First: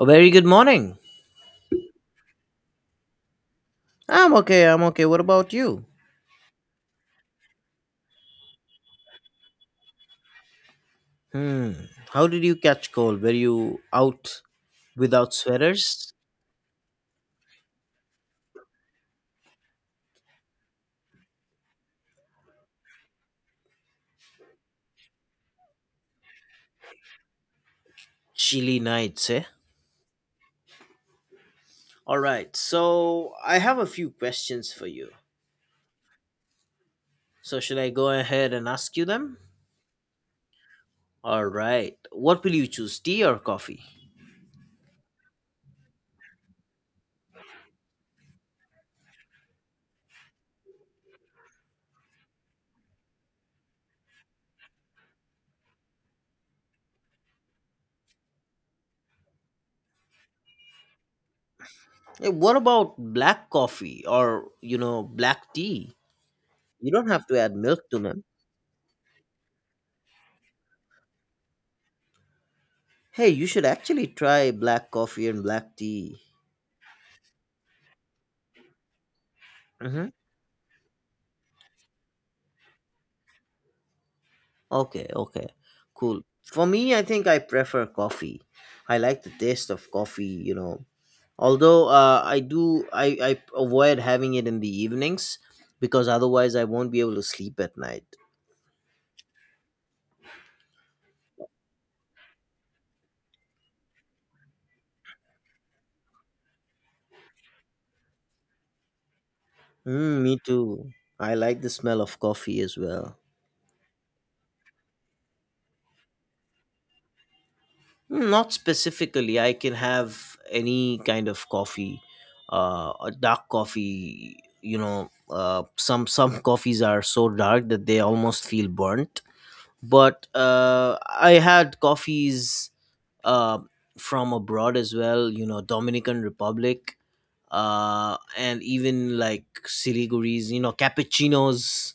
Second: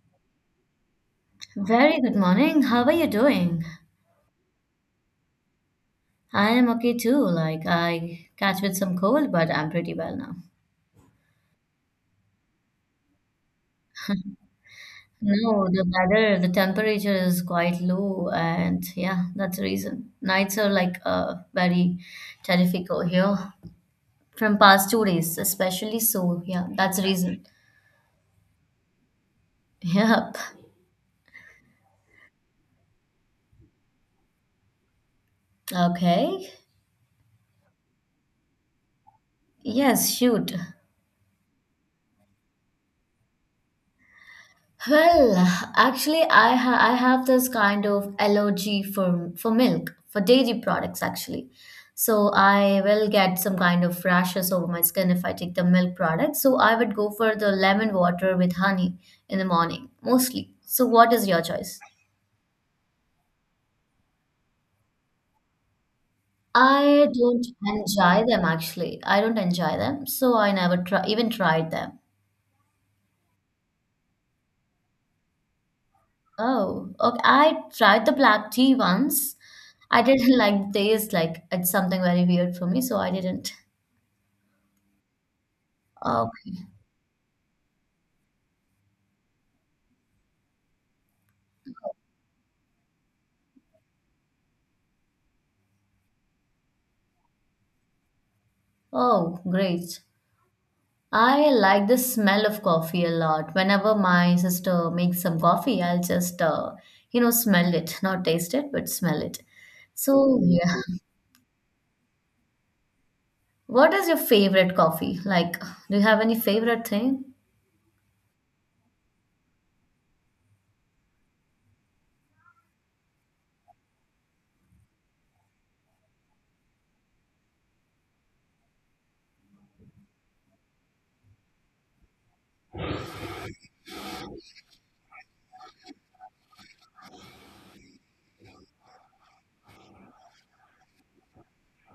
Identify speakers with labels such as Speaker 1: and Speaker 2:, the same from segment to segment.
Speaker 1: A very good morning.
Speaker 2: Very good morning. How are you doing?
Speaker 1: I'm okay, I'm okay. What about you?
Speaker 2: I am okay too. Like I catch with some cold, but I'm pretty well now.
Speaker 1: Hmm. How did you catch cold? Were you out without
Speaker 2: No, the
Speaker 1: sweaters?
Speaker 2: weather, the temperature is quite low, and yeah, that's the reason. Nights are like very terrific over here from past 2 days, especially. So yeah, that's the reason.
Speaker 1: Chilly nights, eh?
Speaker 2: Yep.
Speaker 1: Alright, so I have a few questions for you.
Speaker 2: Okay.
Speaker 1: So, should I go ahead and ask you them?
Speaker 2: Yes, shoot.
Speaker 1: Alright. What will you choose, tea or coffee?
Speaker 2: Well, actually, I have this kind of allergy for milk, for dairy products actually. So I will get some kind of rashes over my skin if I take the milk product. So I would go for the lemon water with honey in the morning, mostly. So what is your choice?
Speaker 1: What about black coffee or, black tea? You don't
Speaker 2: I
Speaker 1: have to
Speaker 2: don't
Speaker 1: add milk to them.
Speaker 2: enjoy them actually. I don't enjoy them, so I never try even tried them.
Speaker 1: Hey, you should actually try black coffee and black tea.
Speaker 2: Oh, okay. I tried the black tea once. I
Speaker 1: Mhm.
Speaker 2: didn't like the taste, like it's something very weird for me, so I didn't.
Speaker 1: Okay, okay, cool. For
Speaker 2: Okay.
Speaker 1: me, I think I prefer coffee. I like the taste of coffee. Although I avoid having it in the evenings because otherwise I won't be able to sleep at night.
Speaker 2: Oh, great. I like the smell of coffee a lot. Whenever my sister makes some coffee, I'll just, you know, smell it, not taste it, but smell it.
Speaker 1: Mm, me
Speaker 2: So, yeah.
Speaker 1: too. I like the smell of coffee as well.
Speaker 2: What is your favorite coffee? Like, do you have any favorite thing?
Speaker 1: Not specifically, I can have any kind of coffee, a dark coffee. You know, some coffees are so dark that they almost feel burnt, but I had coffees uh, from abroad as well. You know, Dominican Republic, and even like Siliguri's. You know, cappuccinos.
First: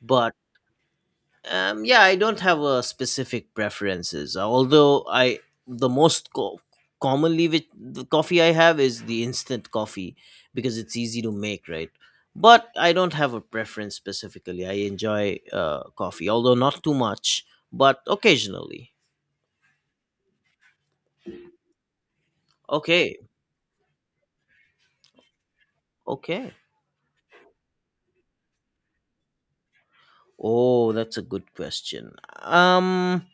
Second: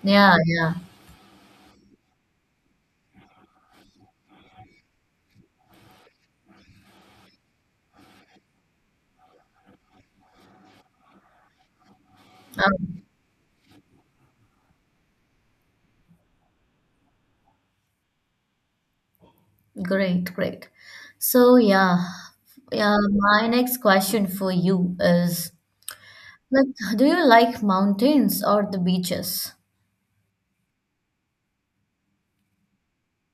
Speaker 1: But
Speaker 2: Yeah, yeah.
Speaker 1: yeah, I don't have a specific preferences. Although the most commonly which the coffee I have is the instant coffee, because it's easy to make, right? But I
Speaker 2: Um,
Speaker 1: don't have a preference specifically. I enjoy coffee, although not too much, but occasionally.
Speaker 2: great, great. So, yeah, yeah,
Speaker 1: Okay,
Speaker 2: my next question for you is
Speaker 1: okay.
Speaker 2: like, do you like mountains or the beaches?
Speaker 1: Oh, that's a good question.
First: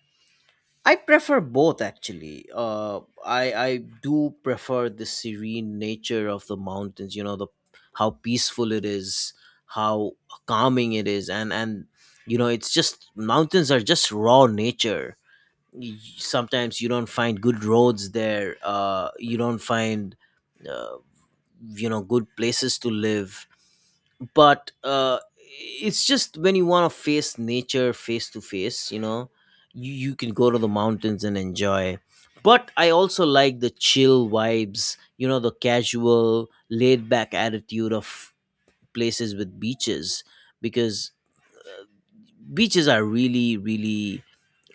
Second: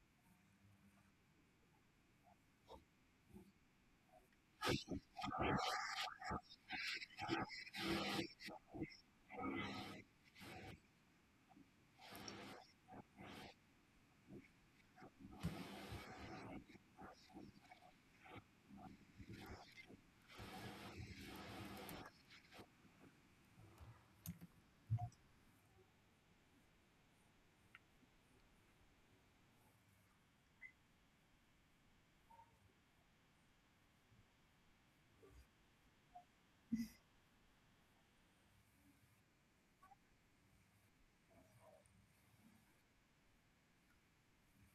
Speaker 1: I prefer both actually. I do prefer the serene nature of the mountains. You know the how peaceful it is, how calming it is, and it's just mountains are just raw nature. Sometimes you don't find good roads there. You don't find uh, good places to live, but it's just when you want to face nature face to face, you can go to the mountains and enjoy. But I also like the chill vibes, the casual laid back attitude of places with beaches, because beaches are really really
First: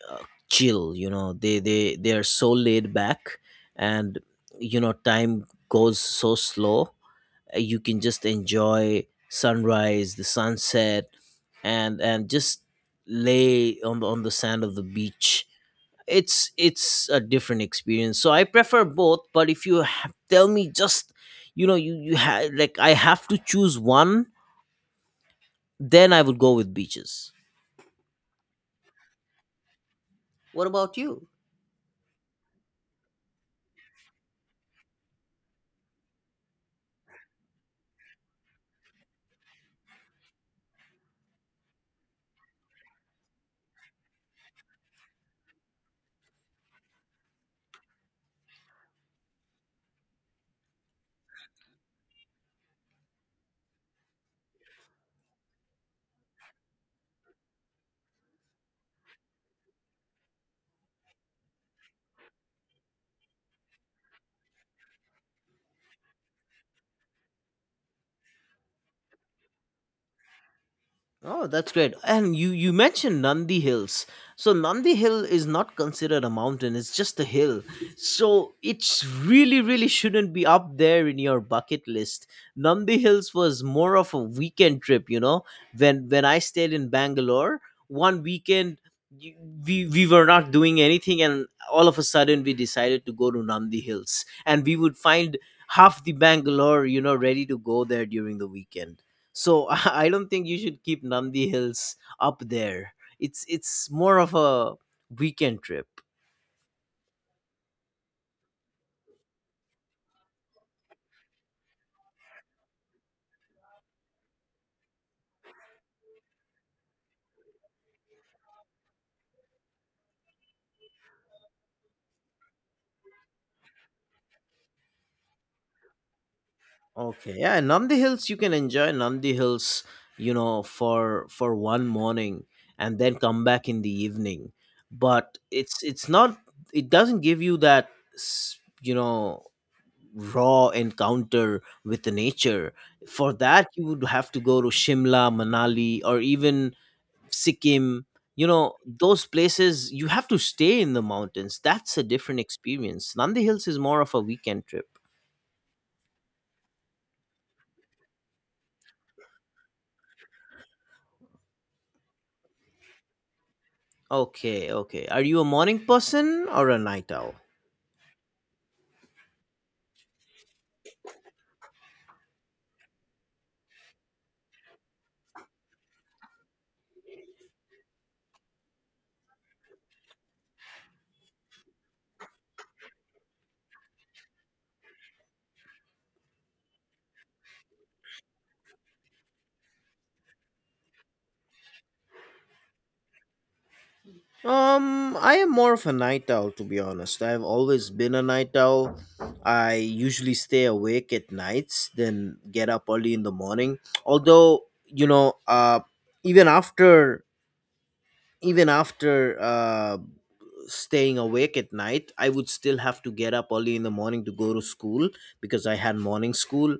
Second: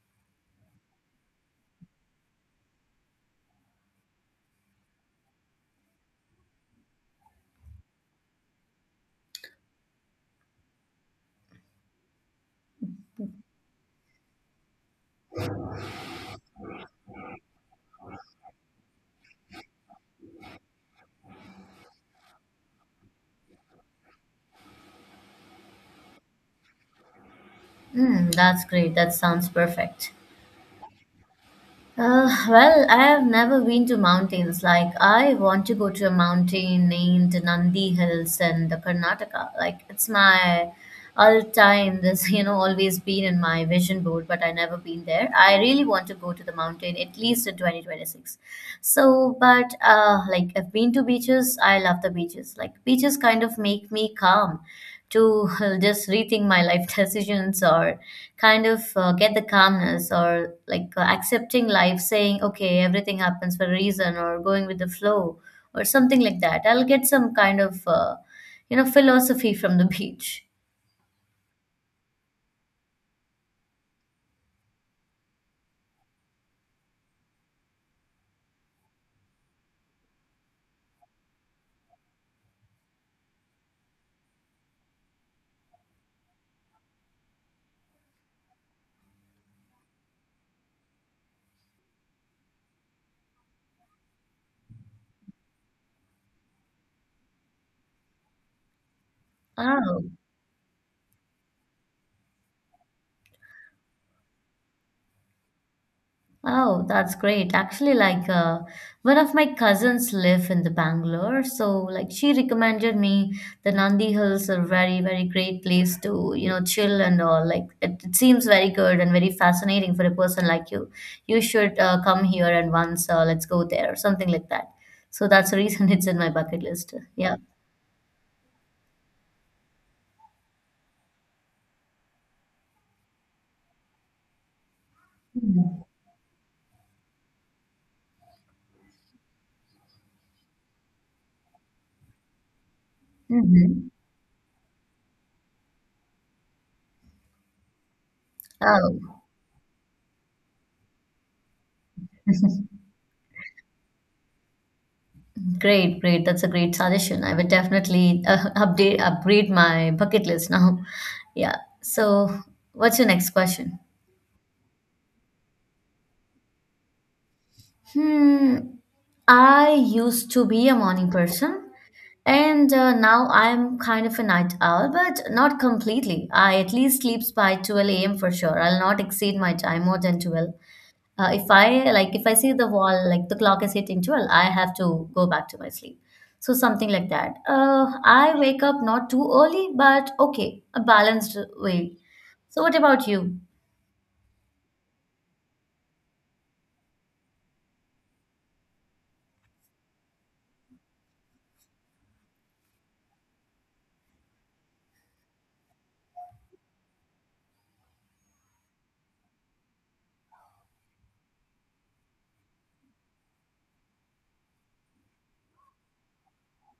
Speaker 1: uh, chill, they are so laid back. And time goes so slow. You can just enjoy sunrise, the sunset, and just lay on the sand of the beach. It's a different experience. So I prefer both, but if tell me, just, like, I have to choose one, then I would go with beaches.
Speaker 2: Hmm, that's great. That sounds perfect.
Speaker 1: What about you?
Speaker 2: I have never been to mountains. Like, I want to go to a mountain named Nandi Hills in the Karnataka. Like, it's my all time. This, you know, always been in my vision board, but I never been there. I really want to go to the mountain at least in 2026. So, but like, I've been to beaches. I love the beaches. Like, beaches kind of make me calm to just rethink my life decisions or kind of get the calmness or like accepting life saying okay everything happens for a reason or going with the flow or something like that I'll get some kind of philosophy from the beach.
Speaker 1: Oh, that's great. And you mentioned Nandi Hills. So Nandi Hill is not considered a mountain, it's just a hill. So it's really really shouldn't be up there in your bucket list. Nandi Hills was more of a weekend trip. When I stayed in Bangalore, one weekend, y- we were not doing anything, and all of a sudden we decided to go to Nandi Hills, and we would find half the Bangalore, ready to go there during the weekend. So
Speaker 2: Oh
Speaker 1: I don't think you should keep Nandi Hills up there. It's more of a weekend trip.
Speaker 2: Oh, that's great. Actually, one of my cousins live in the Bangalore, so like she recommended me the Nandi Hills are very, very great place to, you know, chill and all. Like it seems very good and very fascinating for a person like you. You should come here and once let's go there or something like that. So that's the reason it's in my bucket list.
Speaker 1: Okay.
Speaker 2: Yeah.
Speaker 1: Yeah, Nandi Hills you can enjoy Nandi Hills, for one morning and then come back in the evening. But it's not, it doesn't give you that s- you know raw encounter with the nature. For that you
Speaker 2: Mm-hmm.
Speaker 1: would have to go to Shimla, Manali or even Sikkim.
Speaker 2: Oh.
Speaker 1: Those places you have to stay in the mountains. That's a different experience. Nandi Hills is more of a weekend trip.
Speaker 2: Great, great. That's a great suggestion. I will definitely update upgrade my bucket list now. Yeah. So, what's your next question?
Speaker 1: Okay, okay. Are you a morning person or a night owl?
Speaker 2: Hmm. I used to be a morning person, and now I'm kind of a night owl, but not completely. I at least sleeps by 12 a.m. for sure. I'll not exceed my time more than 12. If I like, if I see the wall, like the clock is hitting 12, I have to go back to my sleep. So something like that. I wake up not too early, but okay, a balanced way. So what about you?
Speaker 1: I am more of a night owl, to be honest. I've always been a night owl. I usually stay awake at nights then get up early in the morning. Although, even after even after uh staying awake at night, I would still have to get up early in the morning to go to school, because I had morning school.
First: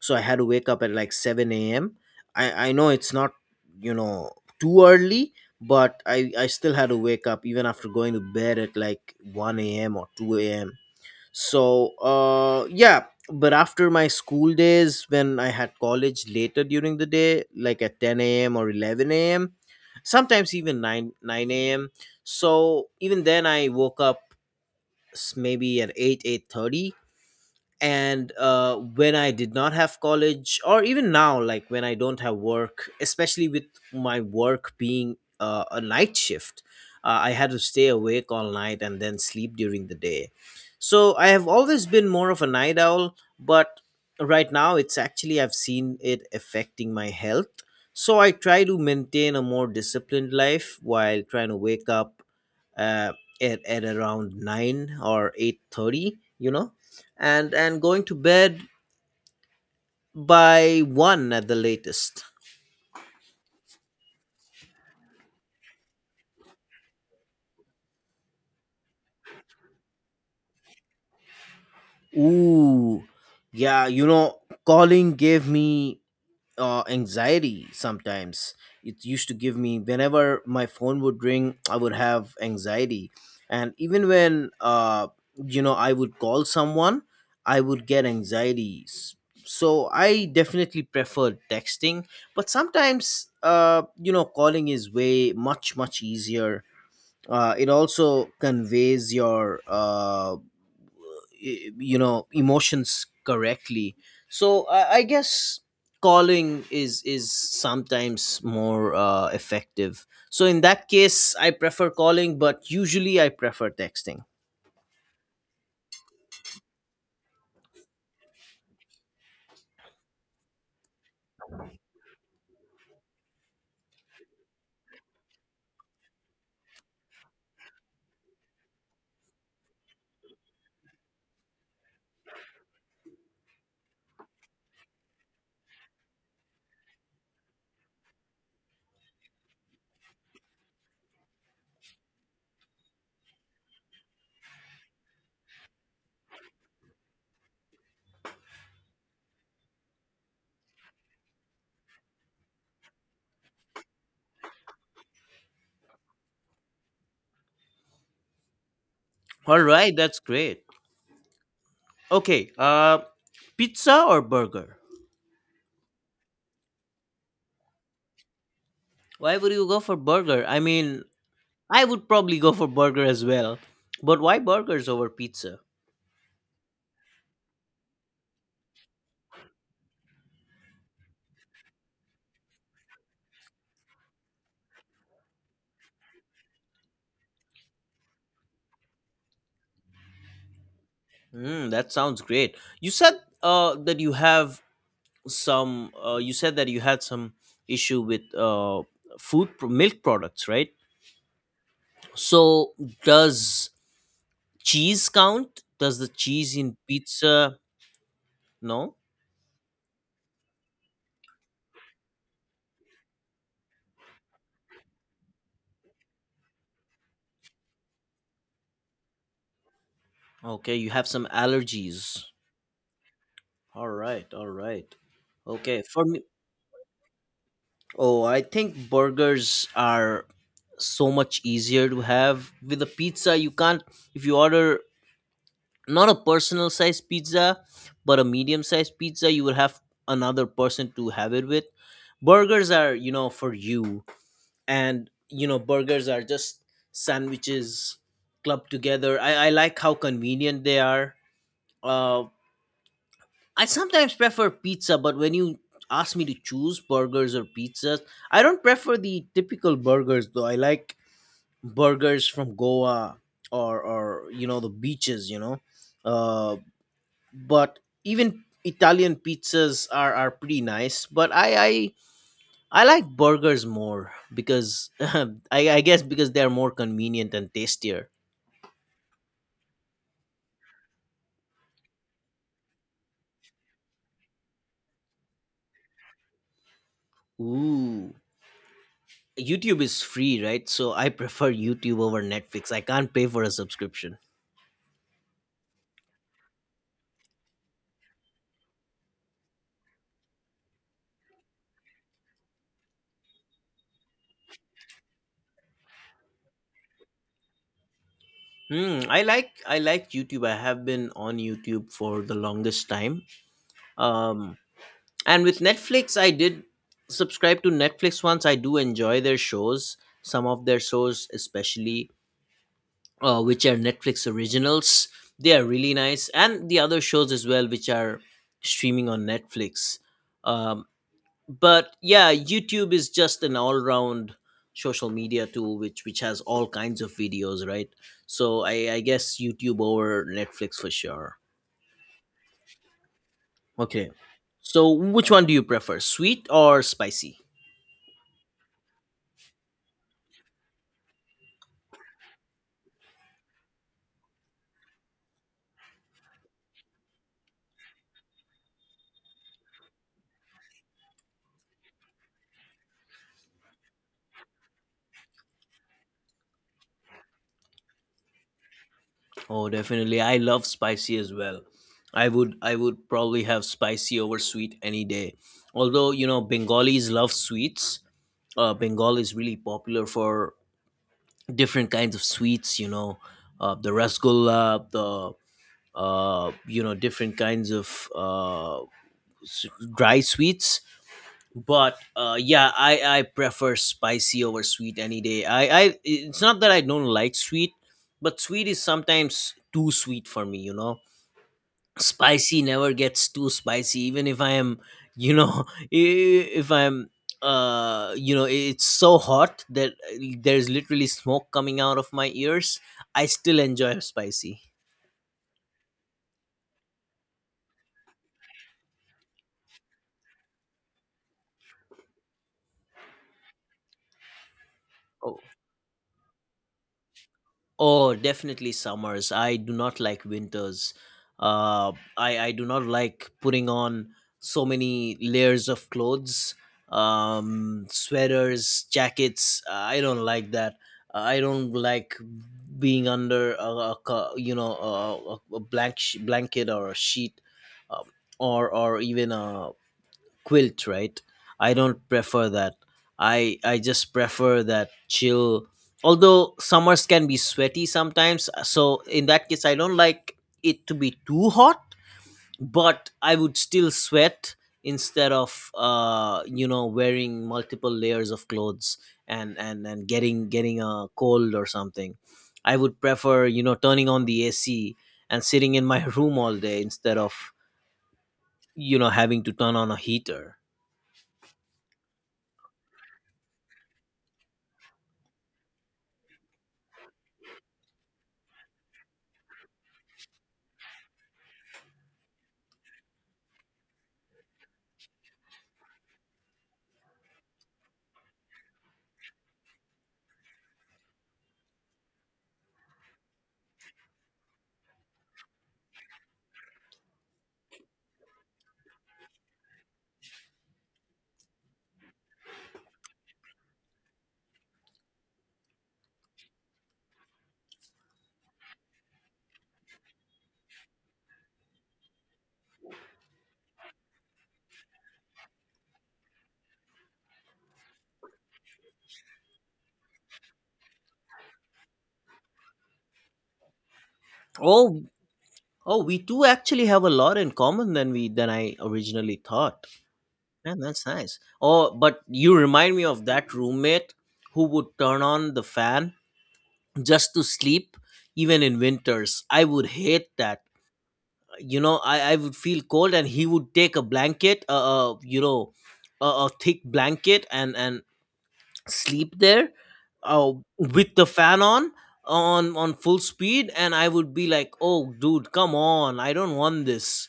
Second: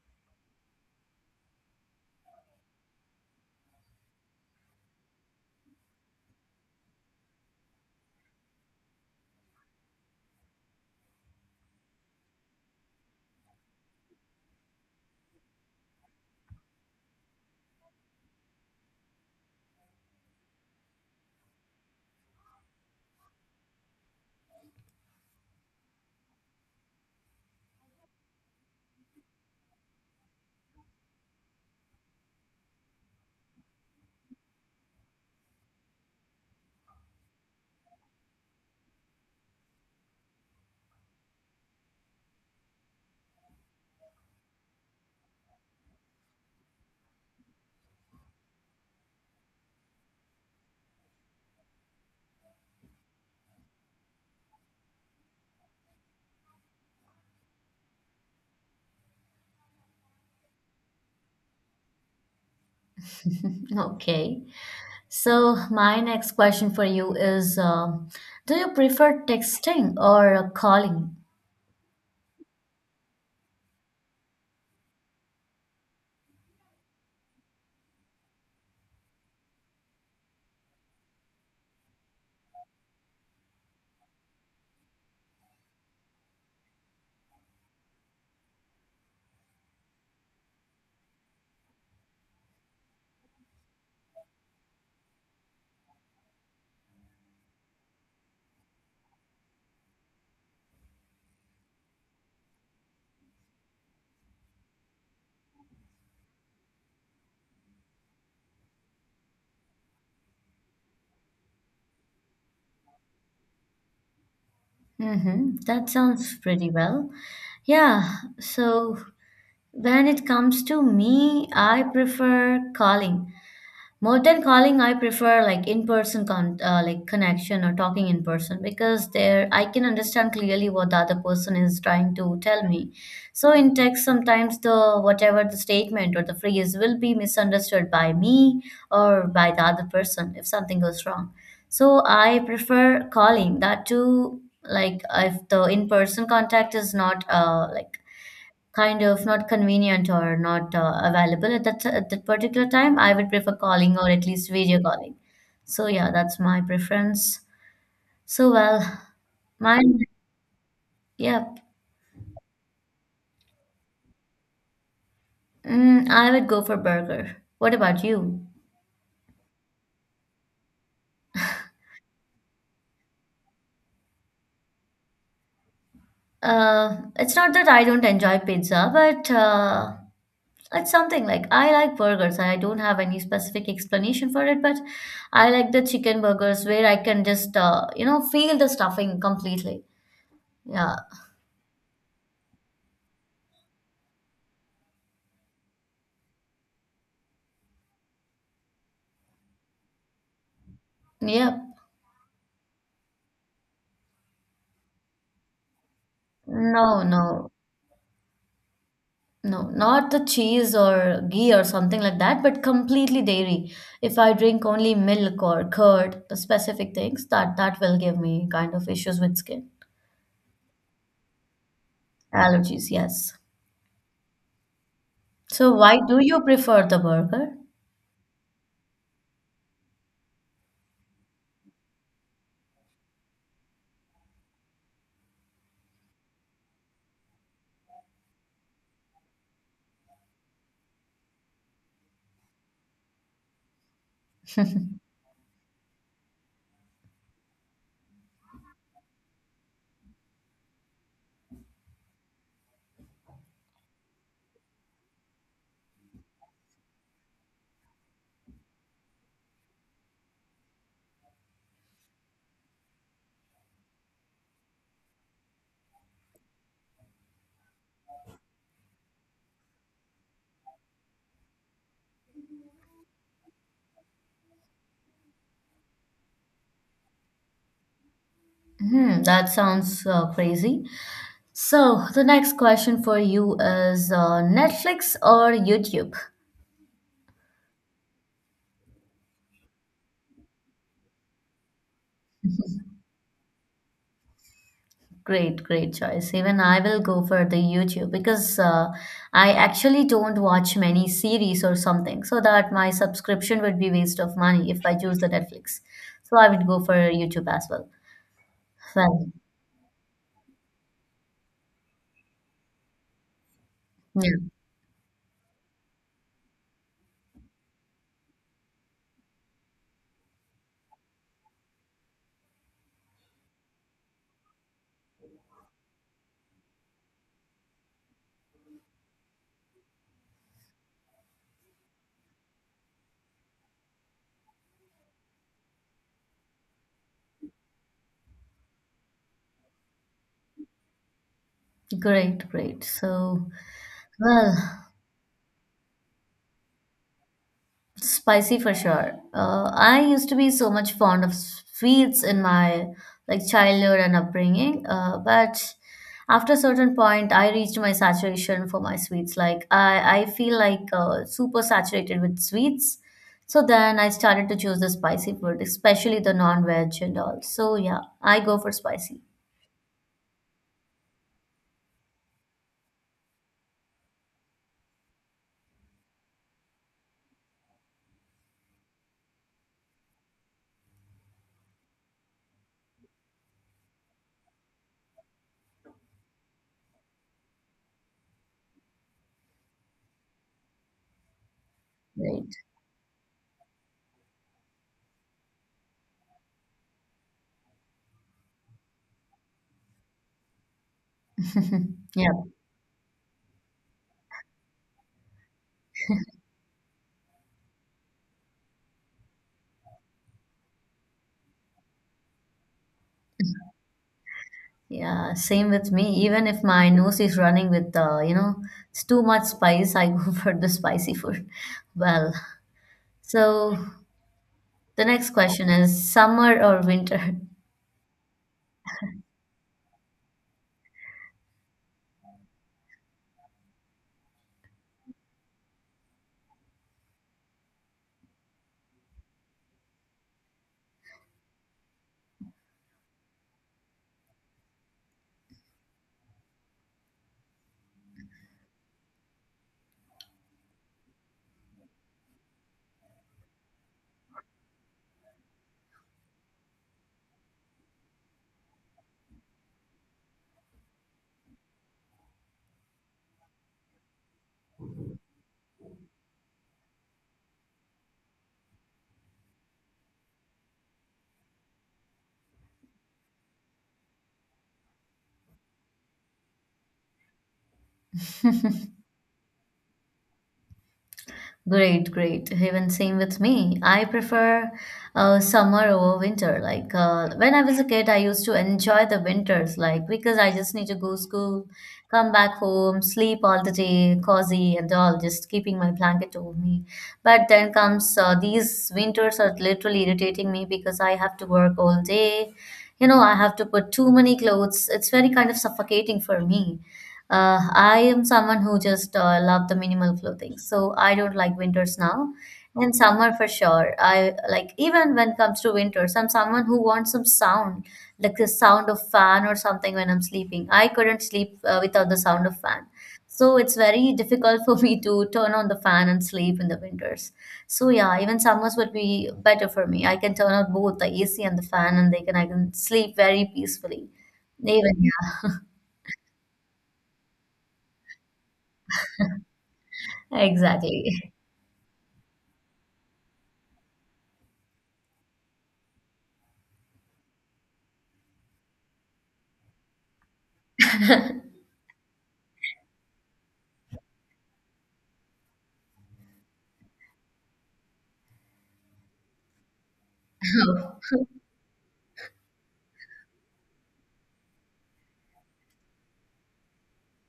Speaker 1: So I had to wake up at like 7 a.m. I know it's not you know too early, but I still had to wake up even after going to bed at like 1 a.m or 2 a.m. So yeah. But after my school days, when I had college later during the day, like at 10 a.m or 11 a.m, sometimes even 9 9 a.m, so even then I woke up, maybe at 8 8:30. And when I did not have college, or even now, like when I don't have work, especially with my work being a night shift, I had to stay awake all night and then sleep during the day. So I have always been more of a night owl, but right now it's actually, I've seen it affecting my health. So I try to maintain a more disciplined life, while trying to wake up uh, at around 9 or 8:30, you know and going to bed by 1 at the latest.
Speaker 2: Okay. So my next question for you is, do you prefer texting or calling?
Speaker 1: Ooh, yeah, calling gave me anxiety sometimes. It used to give me, whenever my phone would ring, I would have anxiety. And even when, I would call someone, I would get anxiety. So I definitely prefer texting. But sometimes calling is way much easier. It also conveys your, emotions correctly. So I guess calling is sometimes more effective. So in that case I prefer calling, but usually I prefer texting.
Speaker 2: Mm-hmm. That sounds pretty well. Yeah, so when it comes to me, I prefer calling. More than calling, I prefer like in-person con like connection or talking in person because there I can understand clearly what the other person is trying to tell me. So in text, sometimes the whatever the statement or the phrase will be misunderstood by me or by the other person if something goes wrong. So I prefer calling that too. Like if the in-person contact is not kind of not convenient or not available at that particular time, I would prefer calling or at least video calling. So yeah, that's my preference. So well,
Speaker 1: All right
Speaker 2: mine,
Speaker 1: that's great.
Speaker 2: yeah,
Speaker 1: Okay, pizza or burger?
Speaker 2: I would go for burger. What about you?
Speaker 1: Why would you go for burger? I mean, I would probably go for burger as well, but why burgers over pizza?
Speaker 2: It's not that I don't enjoy pizza, but it's something like I like burgers. I don't have any specific explanation for it, but I like the chicken burgers where I can just you know feel the stuffing completely. Yeah,
Speaker 1: Mm, that sounds great. You said, uh, that you have that you had some issue with milk products, right?
Speaker 2: yeah.
Speaker 1: So does cheese count? Does the cheese in
Speaker 2: No, no.
Speaker 1: pizza? No.
Speaker 2: No, not the cheese or ghee or something like that, but completely dairy. If I drink only milk or curd, the specific things, that will give me kind of issues with skin.
Speaker 1: Okay, you have some allergies.
Speaker 2: Allergies, yes.
Speaker 1: All right all right
Speaker 2: So
Speaker 1: okay,
Speaker 2: why
Speaker 1: for me,
Speaker 2: do you prefer the burger?
Speaker 1: oh, I think burgers are so much easier to have. With a pizza you can't, if you order not a personal size pizza but a medium sized pizza, you would have another person to have it with. Burgers are, for you. And burgers are just sandwiches clubbed together. I like how convenient they are. uh, I sometimes prefer pizza, but when you ask me to choose burgers or pizzas, I don't prefer the typical burgers, though I like burgers from goa, or the beaches, uh but even Italian pizzas are pretty nice. But I like burgers more, because I guess because they're more convenient and tastier.
Speaker 2: Hmm, that sounds crazy. So the next question for you is Netflix or YouTube?
Speaker 1: Ooh. YouTube is free, right? So I prefer YouTube over Netflix. I can't pay for a subscription.
Speaker 2: Great, great choice. Even I will go for the YouTube because I actually don't watch many series or something, so that my subscription would be waste of money if I choose the Netflix. So I would go for YouTube as well.
Speaker 1: Hmm,
Speaker 2: Well,
Speaker 1: I like YouTube. I have been on YouTube for the longest time.
Speaker 2: yeah,
Speaker 1: Um, and with Netflix, I did subscribe to Netflix once. I do enjoy their shows, some of their shows, especially which are Netflix originals. They are really nice, and the other shows as well, which are streaming on Netflix. Um, but yeah, YouTube is just an all-round social media tool, which has all kinds of videos, right? So I guess YouTube over Netflix for sure.
Speaker 2: great, great. So,
Speaker 1: Okay.
Speaker 2: well,
Speaker 1: So which one do you prefer, sweet or spicy?
Speaker 2: spicy for sure. I used to be so much fond of sweets in my like childhood and upbringing, but after a certain point, I reached my saturation for my sweets. Like I feel like super saturated with sweets. So then I started to choose the spicy food, especially the non-veg and all. So yeah, I go for spicy.
Speaker 1: Oh, definitely. I love spicy as well. I would probably have spicy over sweet any day. Although, Bengalis love sweets. Bengal is really popular for different kinds of sweets, the rasgulla, the different kinds of s- dry sweets. But
Speaker 2: Right.
Speaker 1: yeah, I prefer spicy over sweet any day. I It's not that I don't like sweet, but sweet is sometimes too sweet for me.
Speaker 2: yeah.
Speaker 1: Spicy never gets too spicy, even if I am, if I'm, it's so hot that, there's literally smoke coming out of my ears, I still enjoy spicy.
Speaker 2: Yeah, same with me. Even if my nose is running with you know, it's too much spice, I go for the spicy food. Well, so the next
Speaker 1: Oh,
Speaker 2: question is summer or winter?
Speaker 1: Oh, definitely summers. I do not like winters. I do not like putting on so many layers of clothes, sweaters, jackets. I don't like that. I don't like being under a co- you know a blanket or a sheet, um, or even a quilt, right? I don't prefer that. I just prefer that chill. Although summers can be sweaty sometimes, so in that case I don't like it to be too hot, but I would still sweat instead of wearing multiple layers of clothes and getting a cold or something. I would prefer, turning on the AC and sitting in my room all day instead of, having to turn on a heater.
Speaker 2: Great, great. Even same with me. I prefer summer over winter. When I was a kid, I used to enjoy the winters, like because I just need to go school, come back home, sleep all the day, cozy and all, just keeping my blanket over me. But then comes these winters are literally irritating me because I have to work all day. You know, I have to put too many clothes. It's very kind of suffocating for me. I am someone who just love the minimal clothing, so I don't like winters now, and summer for sure. I like even when it comes to winters, I'm someone who wants some sound, like the sound of fan or something when I'm sleeping. I couldn't sleep without the sound of fan, so it's very difficult for me to turn on the fan and sleep in the winters. So yeah, even summers would be better for me. I can turn on both the AC and the fan, and they can I can sleep very peacefully. Even
Speaker 1: Oh.
Speaker 2: yeah,
Speaker 1: Oh, we do actually have a lot in common than we than I originally thought. Man, that's
Speaker 2: exactly.
Speaker 1: nice. Oh, but you remind me of that roommate who would turn on the fan just to sleep, even in winters. I would hate that. I would feel cold, and he would take a blanket, a thick blanket, and sleep there, uh, with the fan on on full speed, and I would be like, "Oh, dude, come on, I don't want this."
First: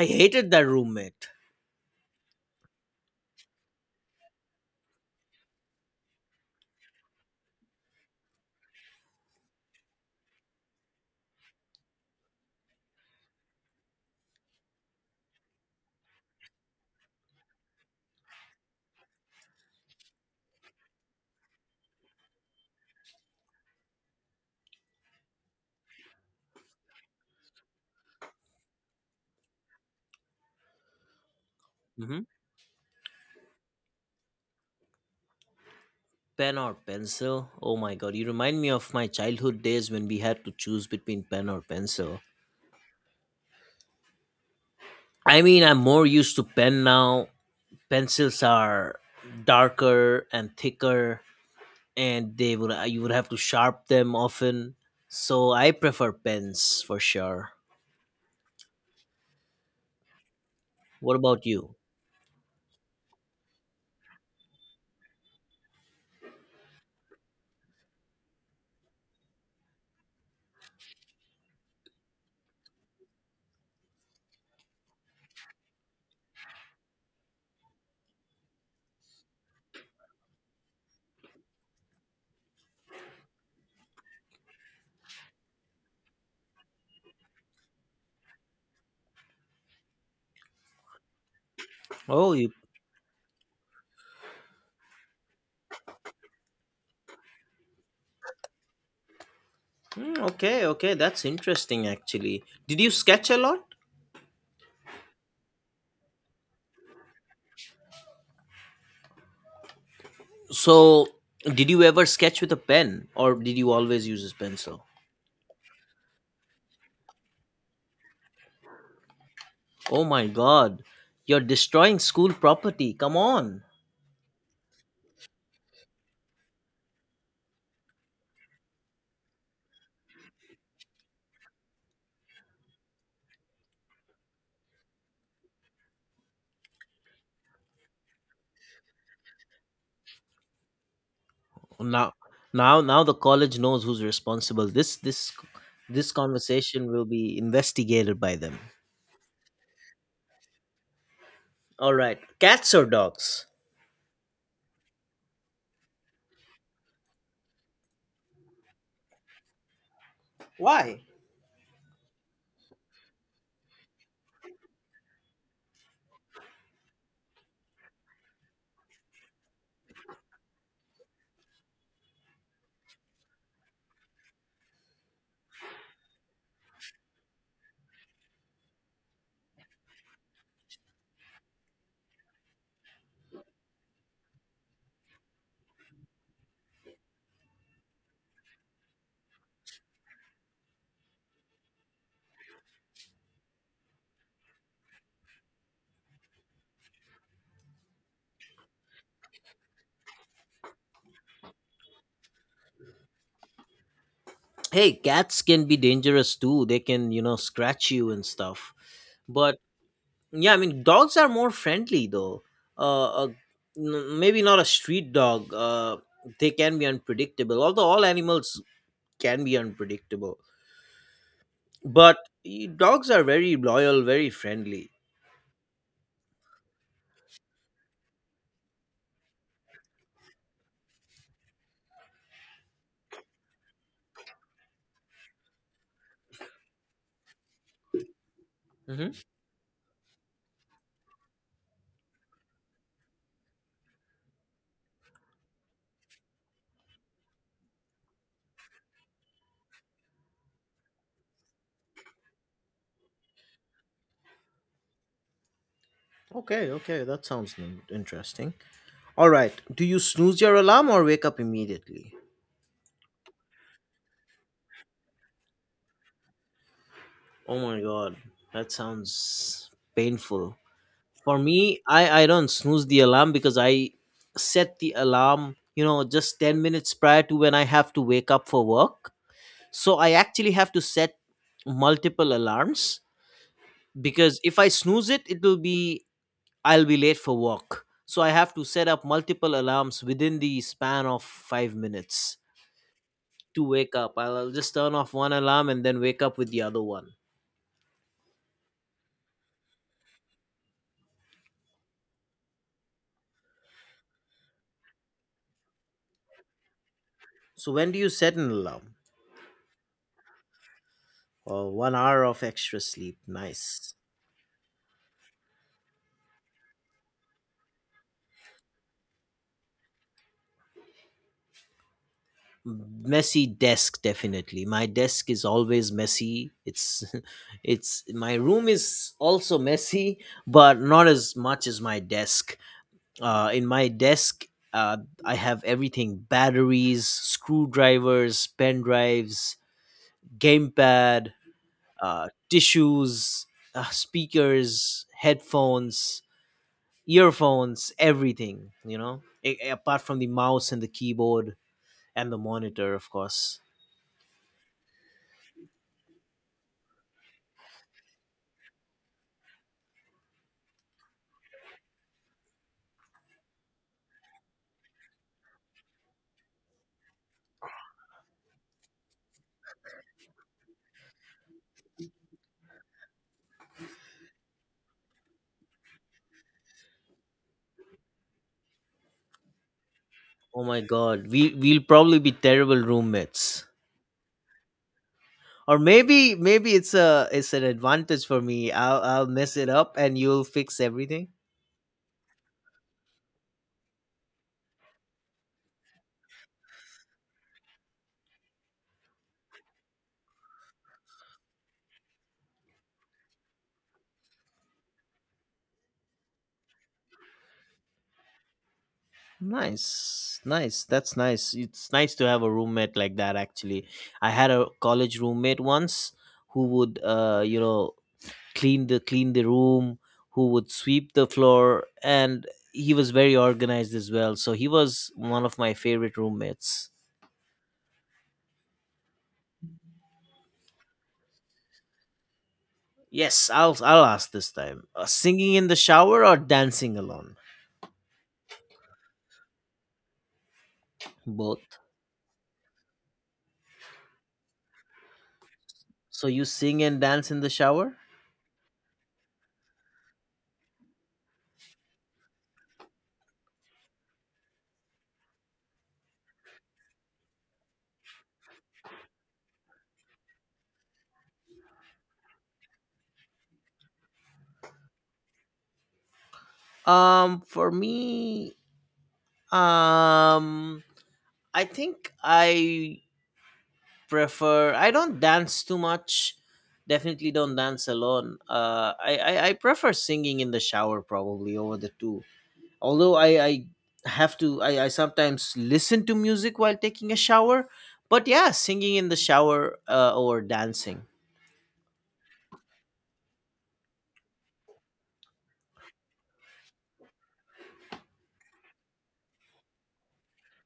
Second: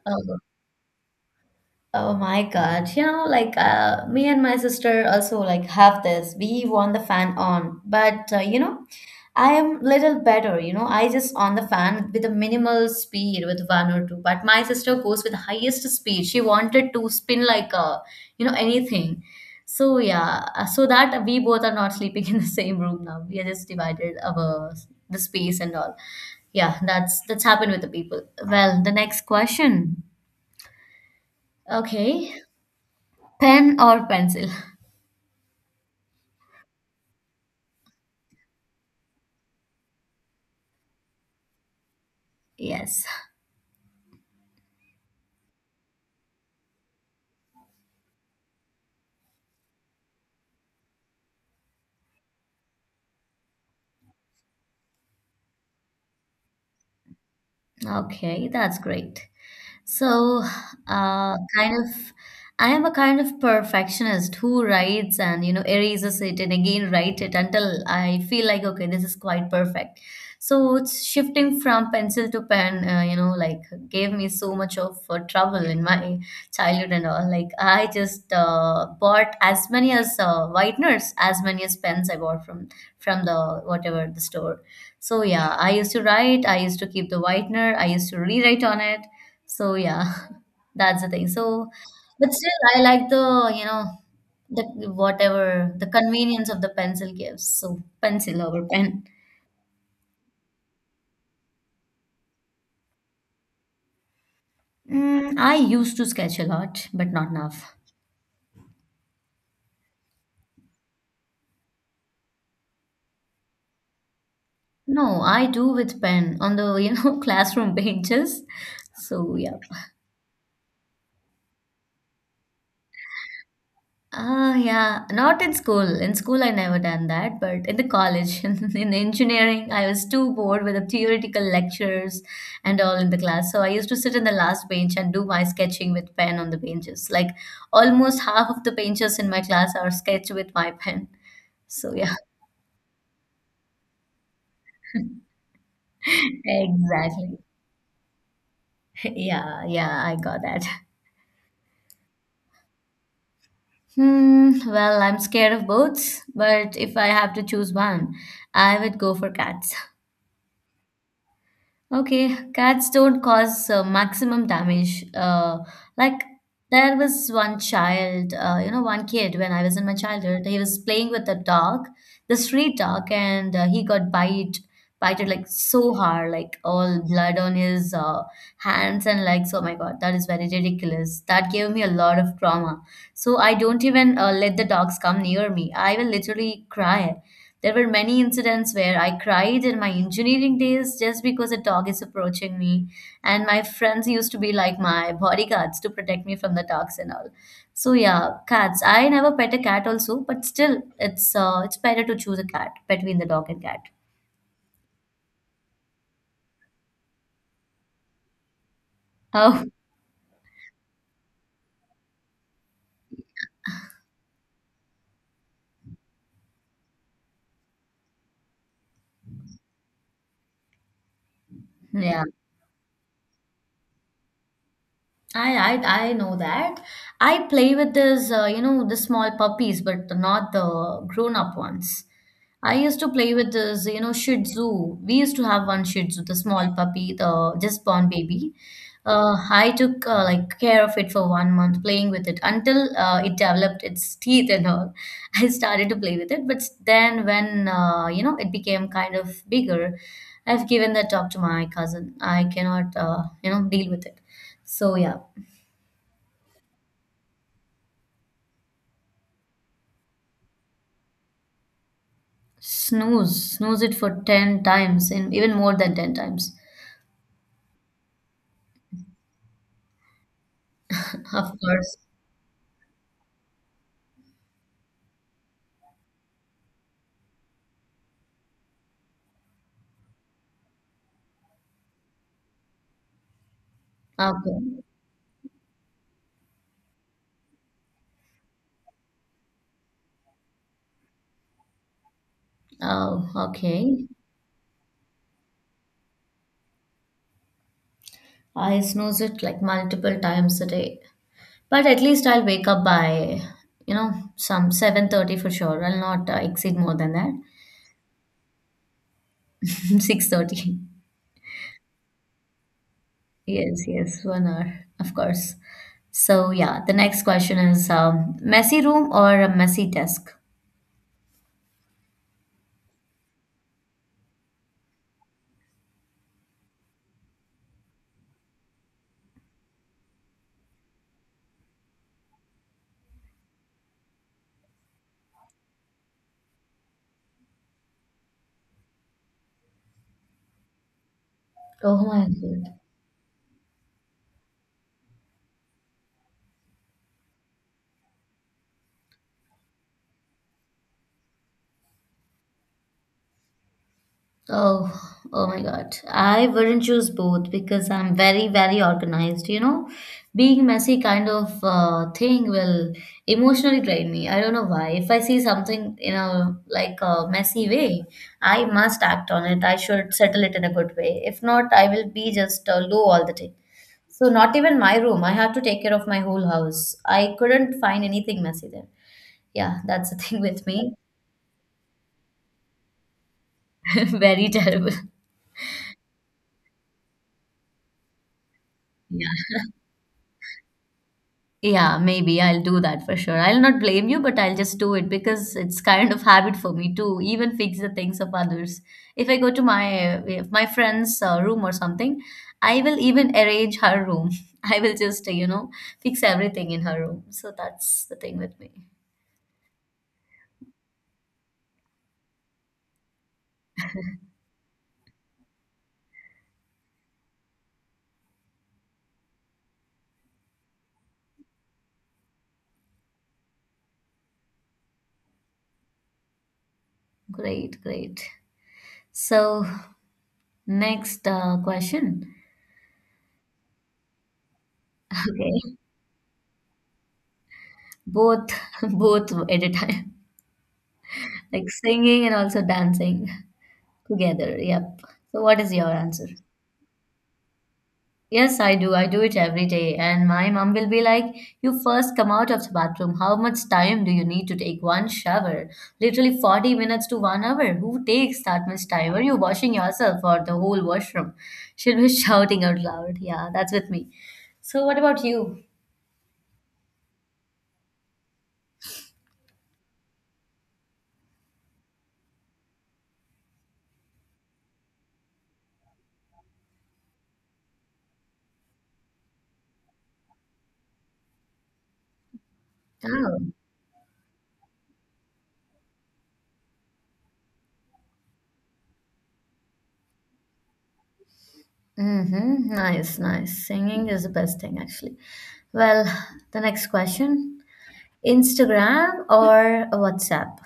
Speaker 1: I
Speaker 2: Oh,
Speaker 1: hated that roommate.
Speaker 2: oh my God. You know, me and my sister also like have this. We want the fan on, but you know, I am little better. You know, I just on the fan with a minimal speed with one or two, but my sister goes with highest speed. She wanted to spin like a, you know, anything. So yeah, so that we both are not sleeping in the same room now. We are just divided our the space and all. Yeah, that's happened with the people. Well, the next question.
Speaker 1: Hmm.
Speaker 2: Okay. Pen or pencil?
Speaker 1: Pen or pencil? Oh my god, you remind me of my childhood days when we had to choose between pen or pencil.
Speaker 2: Yes.
Speaker 1: I mean, I'm more used to pen now. Pencils are darker and thicker, and they would you would have to sharp them often. So I prefer pens for sure.
Speaker 2: Okay, that's great. So,
Speaker 1: What
Speaker 2: uh,
Speaker 1: about you?
Speaker 2: kind of, I am a kind of perfectionist who writes and you know erases it and again write it until I feel like okay, this is quite perfect. So it's shifting from pencil to pen, you know, like gave me so much of trouble in my childhood and all. Like I just bought as many as whiteners, as many as pens I bought from the whatever the store. So yeah, I used to write, I used to keep the whitener, I used to rewrite on it, so yeah, that's the thing. So,
Speaker 1: Oh,
Speaker 2: but
Speaker 1: you.
Speaker 2: still, I like the, you know, the whatever the convenience of the pencil gives. So pencil over pen.
Speaker 1: Hmm, okay, okay, that's interesting actually. Did you sketch a lot?
Speaker 2: Mm, I used to sketch a lot, but not enough.
Speaker 1: So, did you ever sketch with a pen or did you always use a pencil?
Speaker 2: No, I do with pen on the, you know, classroom benches. So yeah.
Speaker 1: Oh my god, you're destroying school property. Come on.
Speaker 2: Ah, yeah, not in school. In school, I never done that, but in the college, in engineering, I was too bored with the theoretical lectures and all in the class. So I used to sit in the last bench and do my sketching with pen on the benches. Like almost half of the benches in my class are sketched with my pen. So
Speaker 1: Now
Speaker 2: yeah,
Speaker 1: now the college knows who's responsible. This conversation will be
Speaker 2: exactly.
Speaker 1: investigated by them.
Speaker 2: Yeah, yeah, I got that.
Speaker 1: All right. Cats or dogs?
Speaker 2: Hmm, well, I'm scared of boats, but if I have to choose one, I would go for cats.
Speaker 1: Why?
Speaker 2: Okay, cats don't cause maximum damage. Like there was one child, you know, one kid when I was in my childhood, he was playing with a dog, the street dog, and he got bited like so hard, like all blood on his hands and legs. Oh my God, that is very ridiculous. That gave me a lot of trauma. So I don't even let the dogs come near me. I will literally cry. There were many incidents where I cried in my engineering days just because a dog is approaching me, and my friends used to be like my bodyguards to protect me from the dogs and all. So yeah, cats. I never pet a cat also, but still, it's better to choose a cat between the dog and cat.
Speaker 1: Hey, cats can be dangerous too. They can, scratch you and stuff. But.
Speaker 2: Oh
Speaker 1: Yeah, I mean, dogs are more friendly, though. Uh, a, Maybe not a street dog. They can be unpredictable, although all animals can be unpredictable. But
Speaker 2: yeah.
Speaker 1: dogs are very loyal, very friendly.
Speaker 2: I know that. I play with this, the small puppies, but not the grown-up ones. I used to play with this, you know, Shih Tzu. We used to have one Shih Tzu, the small puppy, the just born baby.
Speaker 1: Hmm.
Speaker 2: I took like care of it for 1 month, playing with it until it developed its teeth and all. I started to play with it, but then when it became kind of bigger, I've given that up to my cousin. I cannot, deal with it. So yeah.
Speaker 1: Okay, okay, that sounds interesting. All right, do you snooze your alarm or wake up immediately?
Speaker 2: Snooze, snooze it for 10 times and even more than 10 times.
Speaker 1: Oh my god, that sounds painful. For
Speaker 2: Of
Speaker 1: me,
Speaker 2: course.
Speaker 1: I don't snooze the alarm because I set the alarm, just 10 minutes prior to when I have to wake up for work. So I actually have to set multiple alarms because if
Speaker 2: Okay.
Speaker 1: I snooze it, it will be I'll be late for work. So I have to set up multiple alarms within the span of 5 minutes
Speaker 2: Oh,
Speaker 1: to wake
Speaker 2: okay.
Speaker 1: up. I'll just turn off one alarm and then wake up with the other one.
Speaker 2: I snooze it like multiple times a day. But at least I'll wake up by, you know, some 7:30 for sure. I'll not exceed more than that.
Speaker 1: So when do you set an alarm?
Speaker 2: 6:30.
Speaker 1: Oh, 1 hour of extra sleep.
Speaker 2: Yes,
Speaker 1: Nice.
Speaker 2: yes, 1 hour, of course. So yeah, the next question is messy room or a messy desk?
Speaker 1: Messy desk, definitely. My desk is always messy. It's it's my room is also messy, but not as much as my desk. In my desk, uh I have everything: batteries, screwdrivers, pen drives, gamepad,
Speaker 2: Oh my God.
Speaker 1: tissues, speakers, headphones, earphones, everything, apart from the mouse and the keyboard and the monitor, of course.
Speaker 2: Oh, oh my God. I wouldn't choose both because I'm very, very organized. You know, being messy kind of thing will emotionally drain me. I don't know why. If I see something in a like a messy way, I must act on it. I should settle it in a good way. If not, I will be just low all the day. So not even my room. I had to take care of my whole house. I couldn't find anything messy there. Yeah, that's the thing
Speaker 1: Oh
Speaker 2: with
Speaker 1: my
Speaker 2: me.
Speaker 1: god, we'll probably be terrible roommates.
Speaker 2: Very terrible.
Speaker 1: Or maybe it's an advantage for me. I'll mess it up and you'll fix everything.
Speaker 2: Yeah, maybe I'll do that for sure. I'll not blame you, but I'll just do it because it's kind of habit for me to even fix the things of others. If I go to my if my friend's room or something, I will even arrange her room. I will just, you know, fix everything in her room. So that's the thing with me.
Speaker 1: Nice. Nice. That's nice. It's nice to have a roommate like that actually. I had a college roommate once who would clean the room, who would sweep the floor, and he was very organized as well. So he was one of my favorite roommates.
Speaker 2: Great, great. So next question.
Speaker 1: Yes, I'll ask this time. Singing in the
Speaker 2: Okay.
Speaker 1: shower or dancing alone?
Speaker 2: Both both at a time. Like
Speaker 1: Both.
Speaker 2: singing and also dancing together. Yep. So what is your
Speaker 1: So
Speaker 2: answer?
Speaker 1: you sing and dance in the shower?
Speaker 2: Yes, I do. I do it every day. And my mom will be like, you first come out of the bathroom. How much time do you need to take one shower? Literally 40 minutes to 1 hour. Who takes that much time? Are you washing yourself or the whole washroom? She'll be shouting out loud. Yeah, that's with me. So, what about you?
Speaker 1: For me, um I think I don't dance too much. Definitely don't dance alone. I prefer singing in the shower, probably, over the two. Although I
Speaker 2: Oh,
Speaker 1: I have to I, I sometimes listen to music while taking a shower, but yeah, singing in the shower, or dancing.
Speaker 2: mm-hmm. Nice, nice. Singing is the best thing, actually. Well, the next question, Instagram or WhatsApp?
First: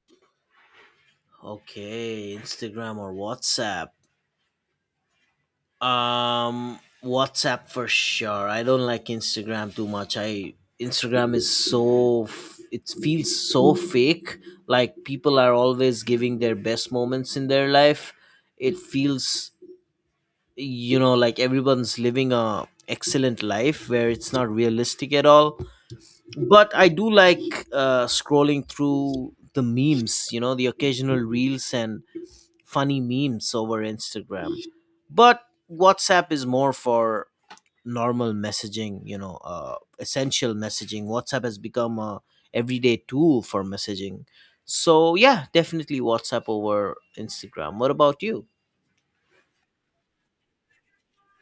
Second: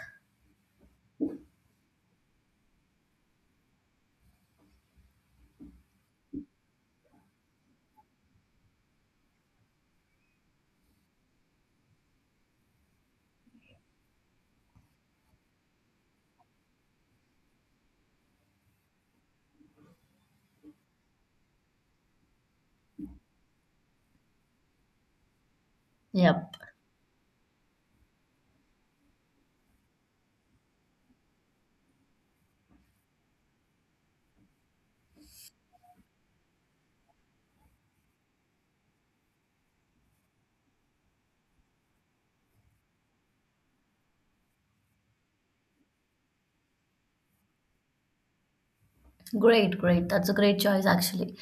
Speaker 1: Okay, Instagram or WhatsApp. WhatsApp for sure. I don't like Instagram too much. I Instagram is so it feels so fake. Like, people are always giving their best moments in their life. It feels, like everyone's living a excellent life, where it's not realistic at all.
Speaker 2: Yep.
Speaker 1: But I do like, scrolling through the memes. You know, the occasional reels and funny memes over Instagram. But WhatsApp is more for normal messaging, essential messaging. WhatsApp has become a everyday tool for messaging. So yeah, definitely WhatsApp over Instagram. What about you?
Speaker 2: Great, great. That's a great choice, actually.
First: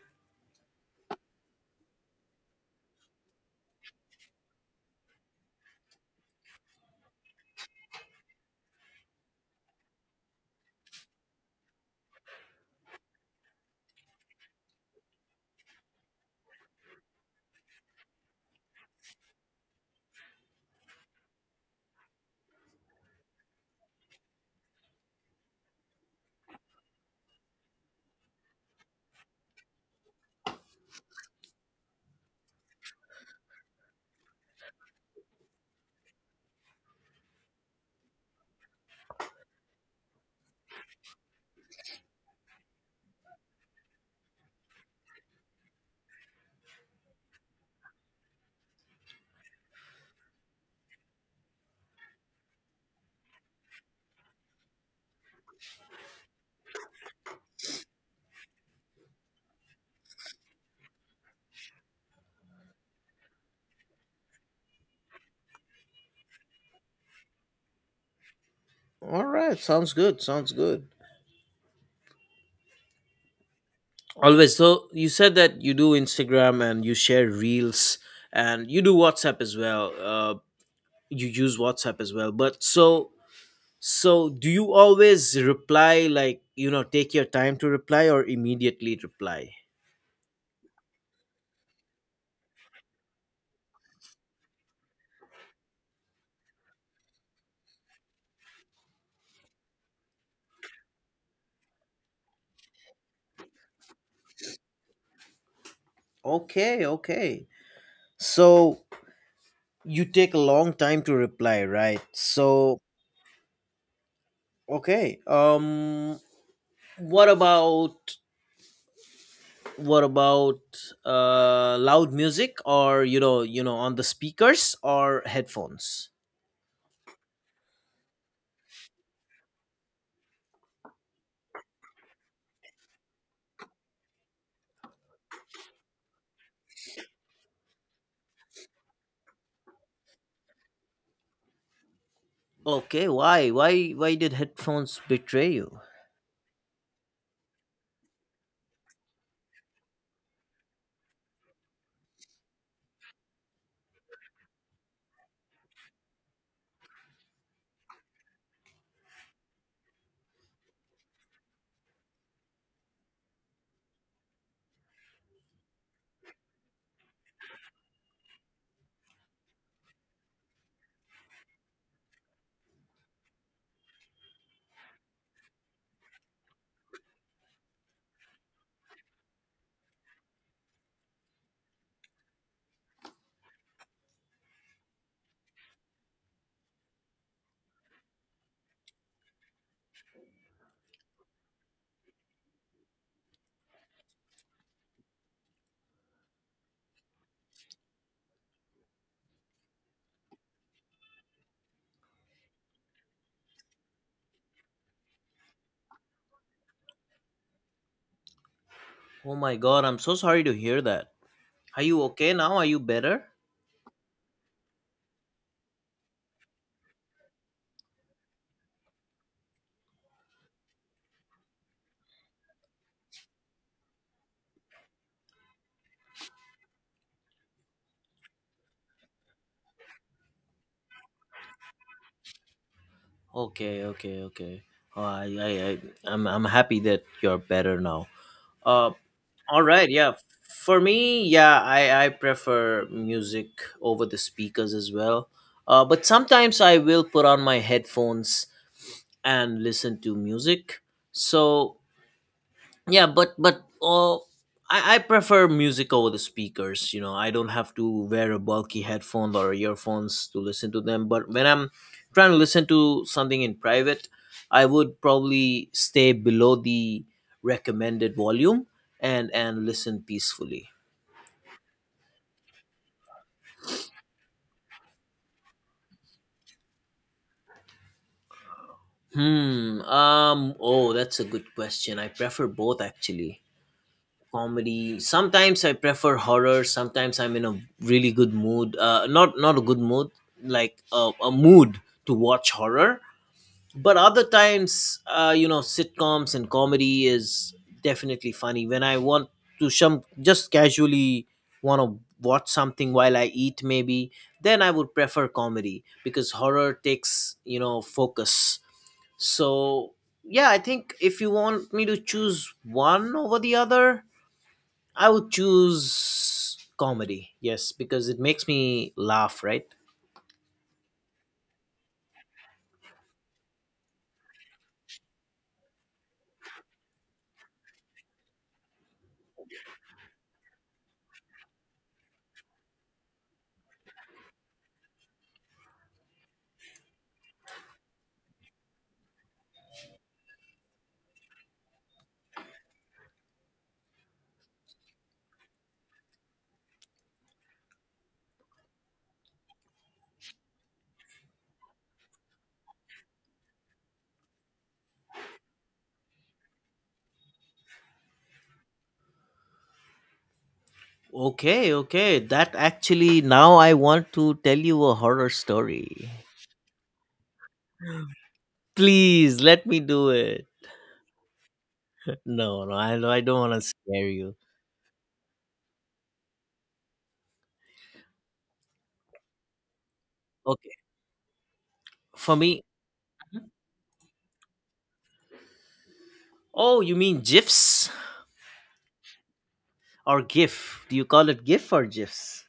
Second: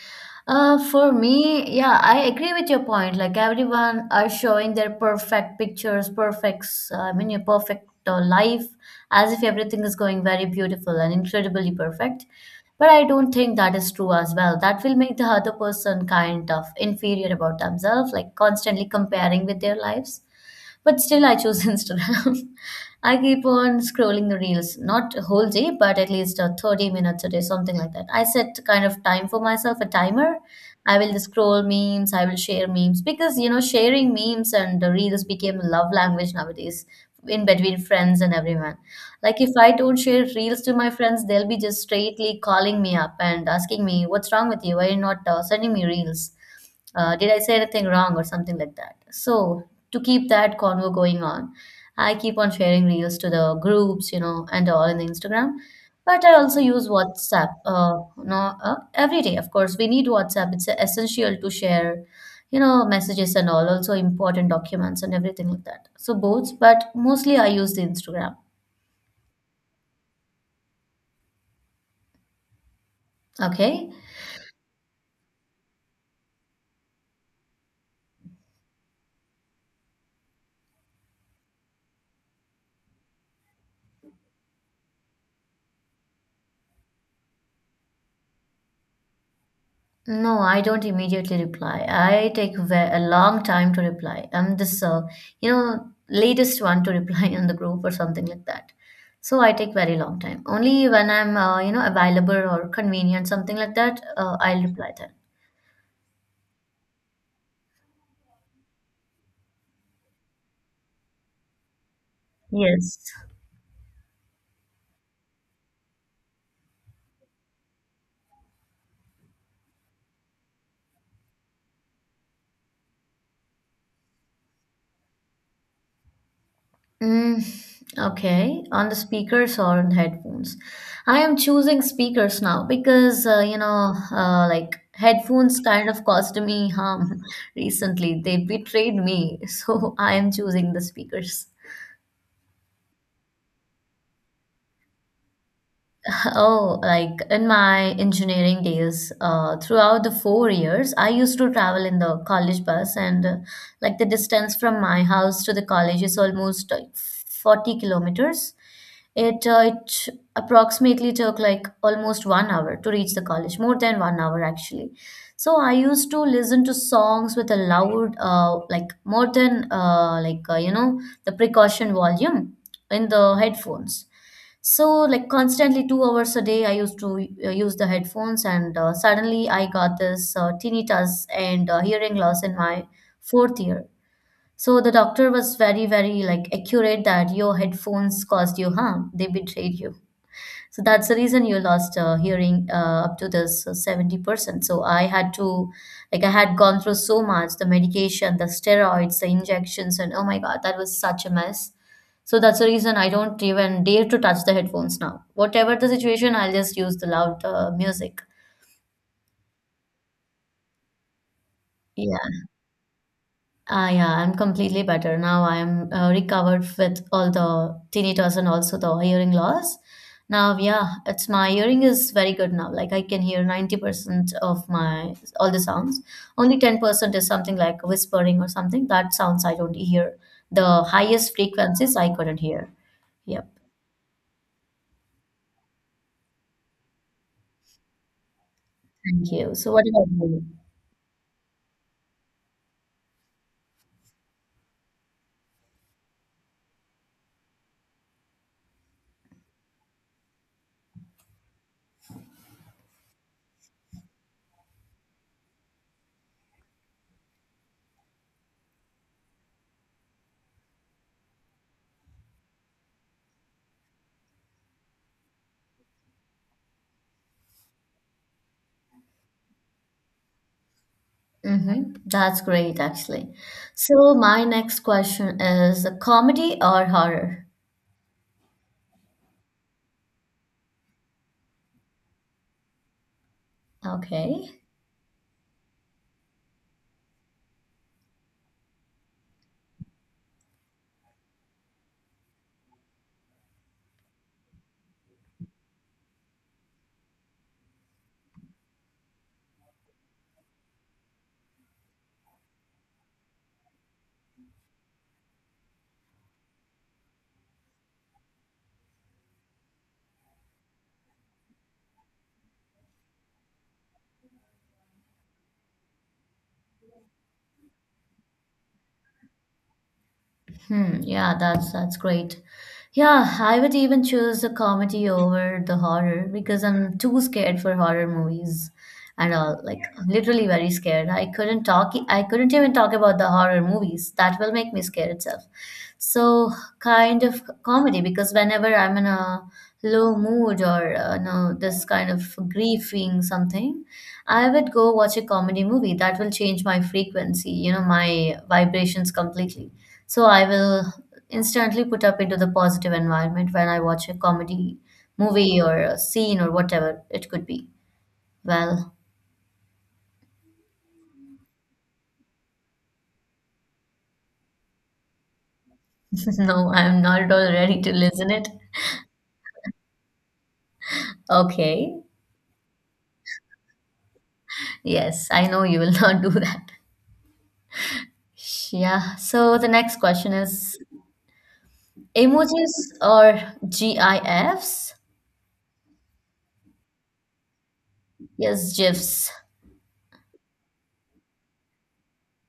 Speaker 2: For me, yeah, I agree with your point. Like everyone are showing their perfect pictures, perfect, I mean, your perfect life, as if everything is going very beautiful and incredibly perfect. But I don't think that is true as well. That will make the other person kind of inferior about themselves, like constantly comparing with their lives. But still, I choose Instagram. I keep on scrolling the reels, not a whole day, but at least 30 minutes a day, something like that. I set kind of time for myself, a timer. I will scroll memes, I will share memes because you know, sharing memes and the reels became love language nowadays in between friends and everyone. Like, if I don't share reels to my friends, they'll be just straightly calling me up and asking me, what's wrong with you? Why are you not sending me reels? Did I say anything wrong or something like that? So to keep that convo going on, I keep on sharing reels to the groups, you know, and all in the Instagram. But I also use WhatsApp. No, every day, of course, we need WhatsApp. It's essential to share, you know, messages and all, also important documents and everything like that. So both, but mostly I use the Instagram.
Speaker 1: All right, sounds good. Sounds good.
Speaker 2: Okay.
Speaker 1: Always. So you said that you do Instagram and you share reels, and you do WhatsApp as well. You use WhatsApp as well. But so So, do you always reply, like, take your time to reply or immediately reply?
Speaker 2: No, I don't immediately reply. I take a long time to reply. I'm this, latest one to reply on the group or something like that. So I take very long time. Only when I'm, available or convenient, something like that, I'll reply then.
Speaker 1: Okay, okay. So, you take a long time to reply, right? So,
Speaker 2: Yes.
Speaker 1: okay. What about what about loud music, or, on the speakers or headphones?
Speaker 2: Mm, okay, on the speakers or on headphones. I am choosing speakers now because like headphones kind of caused me harm recently. They betrayed me, so I am choosing the speakers.
Speaker 1: Okay, why did headphones betray you?
Speaker 2: Oh, like in my engineering days, throughout the 4 years, I used to travel in the college bus, and like the distance from my house to the college is almost 40 kilometers. It approximately took like almost 1 hour to reach the college, more than 1 hour actually. So I used to listen to songs with a loud, like more than the precaution volume in the headphones. So like constantly 2 hours a day, I used to use the headphones, and suddenly I got this tinnitus and hearing loss in my fourth year. So the doctor was very, very like accurate that your headphones caused you harm. They betrayed you. So that's the reason you lost hearing up to this 70%. So I had to, like, I had gone through so much the medication, the steroids, the injections, and oh my god, that was such a mess. So that's the reason I don't even dare to touch the headphones now. Whatever the situation, I'll just use the loud music.
Speaker 1: Oh my god, I'm so sorry to hear that. Are you okay now? Are you better?
Speaker 2: Ah, yeah, I'm completely better now. I'm recovered with all the tinnitus and also the hearing loss. Now, yeah, it's my hearing is very good now. Like I can hear 90% of my all the sounds. Only 10% is something like whispering or something. That sounds I don't hear. The highest frequencies I couldn't hear. Yep.
Speaker 1: Okay, okay, okay. Oh, I'm happy that you're better now. Uh,
Speaker 2: Thank you.
Speaker 1: all
Speaker 2: So what
Speaker 1: right,
Speaker 2: about
Speaker 1: yeah.
Speaker 2: you?
Speaker 1: For me, yeah, I prefer music over the speakers as well. But sometimes I will put on my headphones and listen to music. So yeah, but I prefer music over the speakers. I don't have to wear a bulky headphone or earphones to listen to them, but when I'm trying to listen to something in private, I would probably stay below the recommended volume and listen peacefully.
Speaker 2: Mm-hmm. That's great, actually. So my next question is comedy or horror?
Speaker 1: Hmm. Oh, that's a good question. I prefer both, actually.
Speaker 2: Okay.
Speaker 1: Comedy sometimes, I prefer horror sometimes. I'm in a really good mood, not a good mood, like a mood to watch horror. But other times, sitcoms and comedy is definitely funny. When I want to some just casually want to watch something while I eat, maybe, then I would prefer comedy because horror takes, focus. So yeah, I think if you want me to choose one over the other, I would choose comedy, yes, because it makes me laugh, right?
Speaker 2: Hmm, yeah, that's great. Yeah, I would even choose the comedy over the horror because I'm too scared for horror movies and all, like literally very scared. I couldn't even talk about the horror movies. That will make me scared itself. So kind of comedy because whenever I'm in a low mood or no this kind of grieving something, I would go watch a comedy movie that will change my frequency, you know, my vibrations completely. So I will instantly put up into the positive environment when I watch a comedy movie or a scene or whatever it could be. Well,
Speaker 1: Okay, okay. That actually, now I want to tell you a horror story.
Speaker 2: no, I'm not at all ready to listen it.
Speaker 1: Please let me do it.
Speaker 2: Okay.
Speaker 1: No, no, I don't want to scare you.
Speaker 2: Yes, I know you will not do that. Yeah. So the next question
Speaker 1: Okay,
Speaker 2: is
Speaker 1: for me,
Speaker 2: emojis or GIFs?
Speaker 1: oh, you mean GIFs
Speaker 2: Yes, GIFs.
Speaker 1: or GIF? Do you call it GIF or GIFs?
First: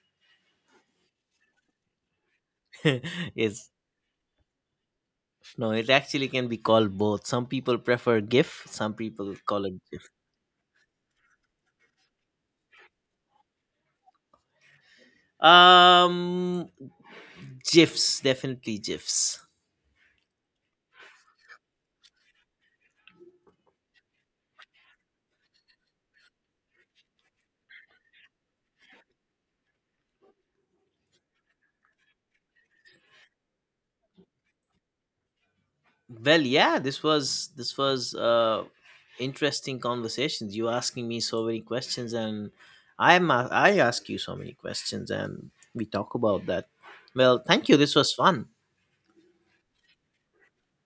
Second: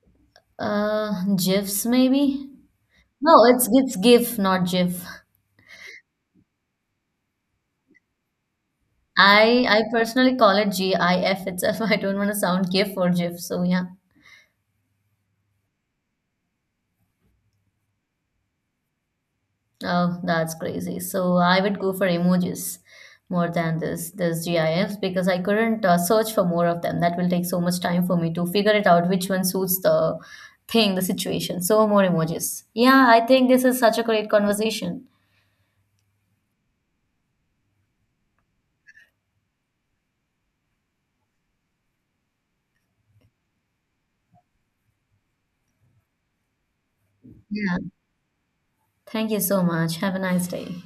Speaker 2: GIFs maybe? No,
Speaker 1: yes,
Speaker 2: it's GIF, not GIF.
Speaker 1: no, it actually can be called both. Some people prefer GIF, some people call it
Speaker 2: I
Speaker 1: GIF.
Speaker 2: personally call it GIF itself. I don't want to sound GIF or GIF. So yeah,
Speaker 1: Um, GIFs, definitely GIFs.
Speaker 2: oh that's crazy. So I would go for emojis more than this GIFs because I couldn't search for more of them. That will take so much time for me to figure it out which one suits the thing, the situation. So more emojis. Yeah, I think this is such a great conversation.
Speaker 1: Well, yeah, this was interesting conversations. You asking me so many questions, and I ask you so many questions, and we talk about that. Well, thank you.
Speaker 2: Yeah.
Speaker 1: This was fun.
Speaker 2: Thank you so much. Have a nice day.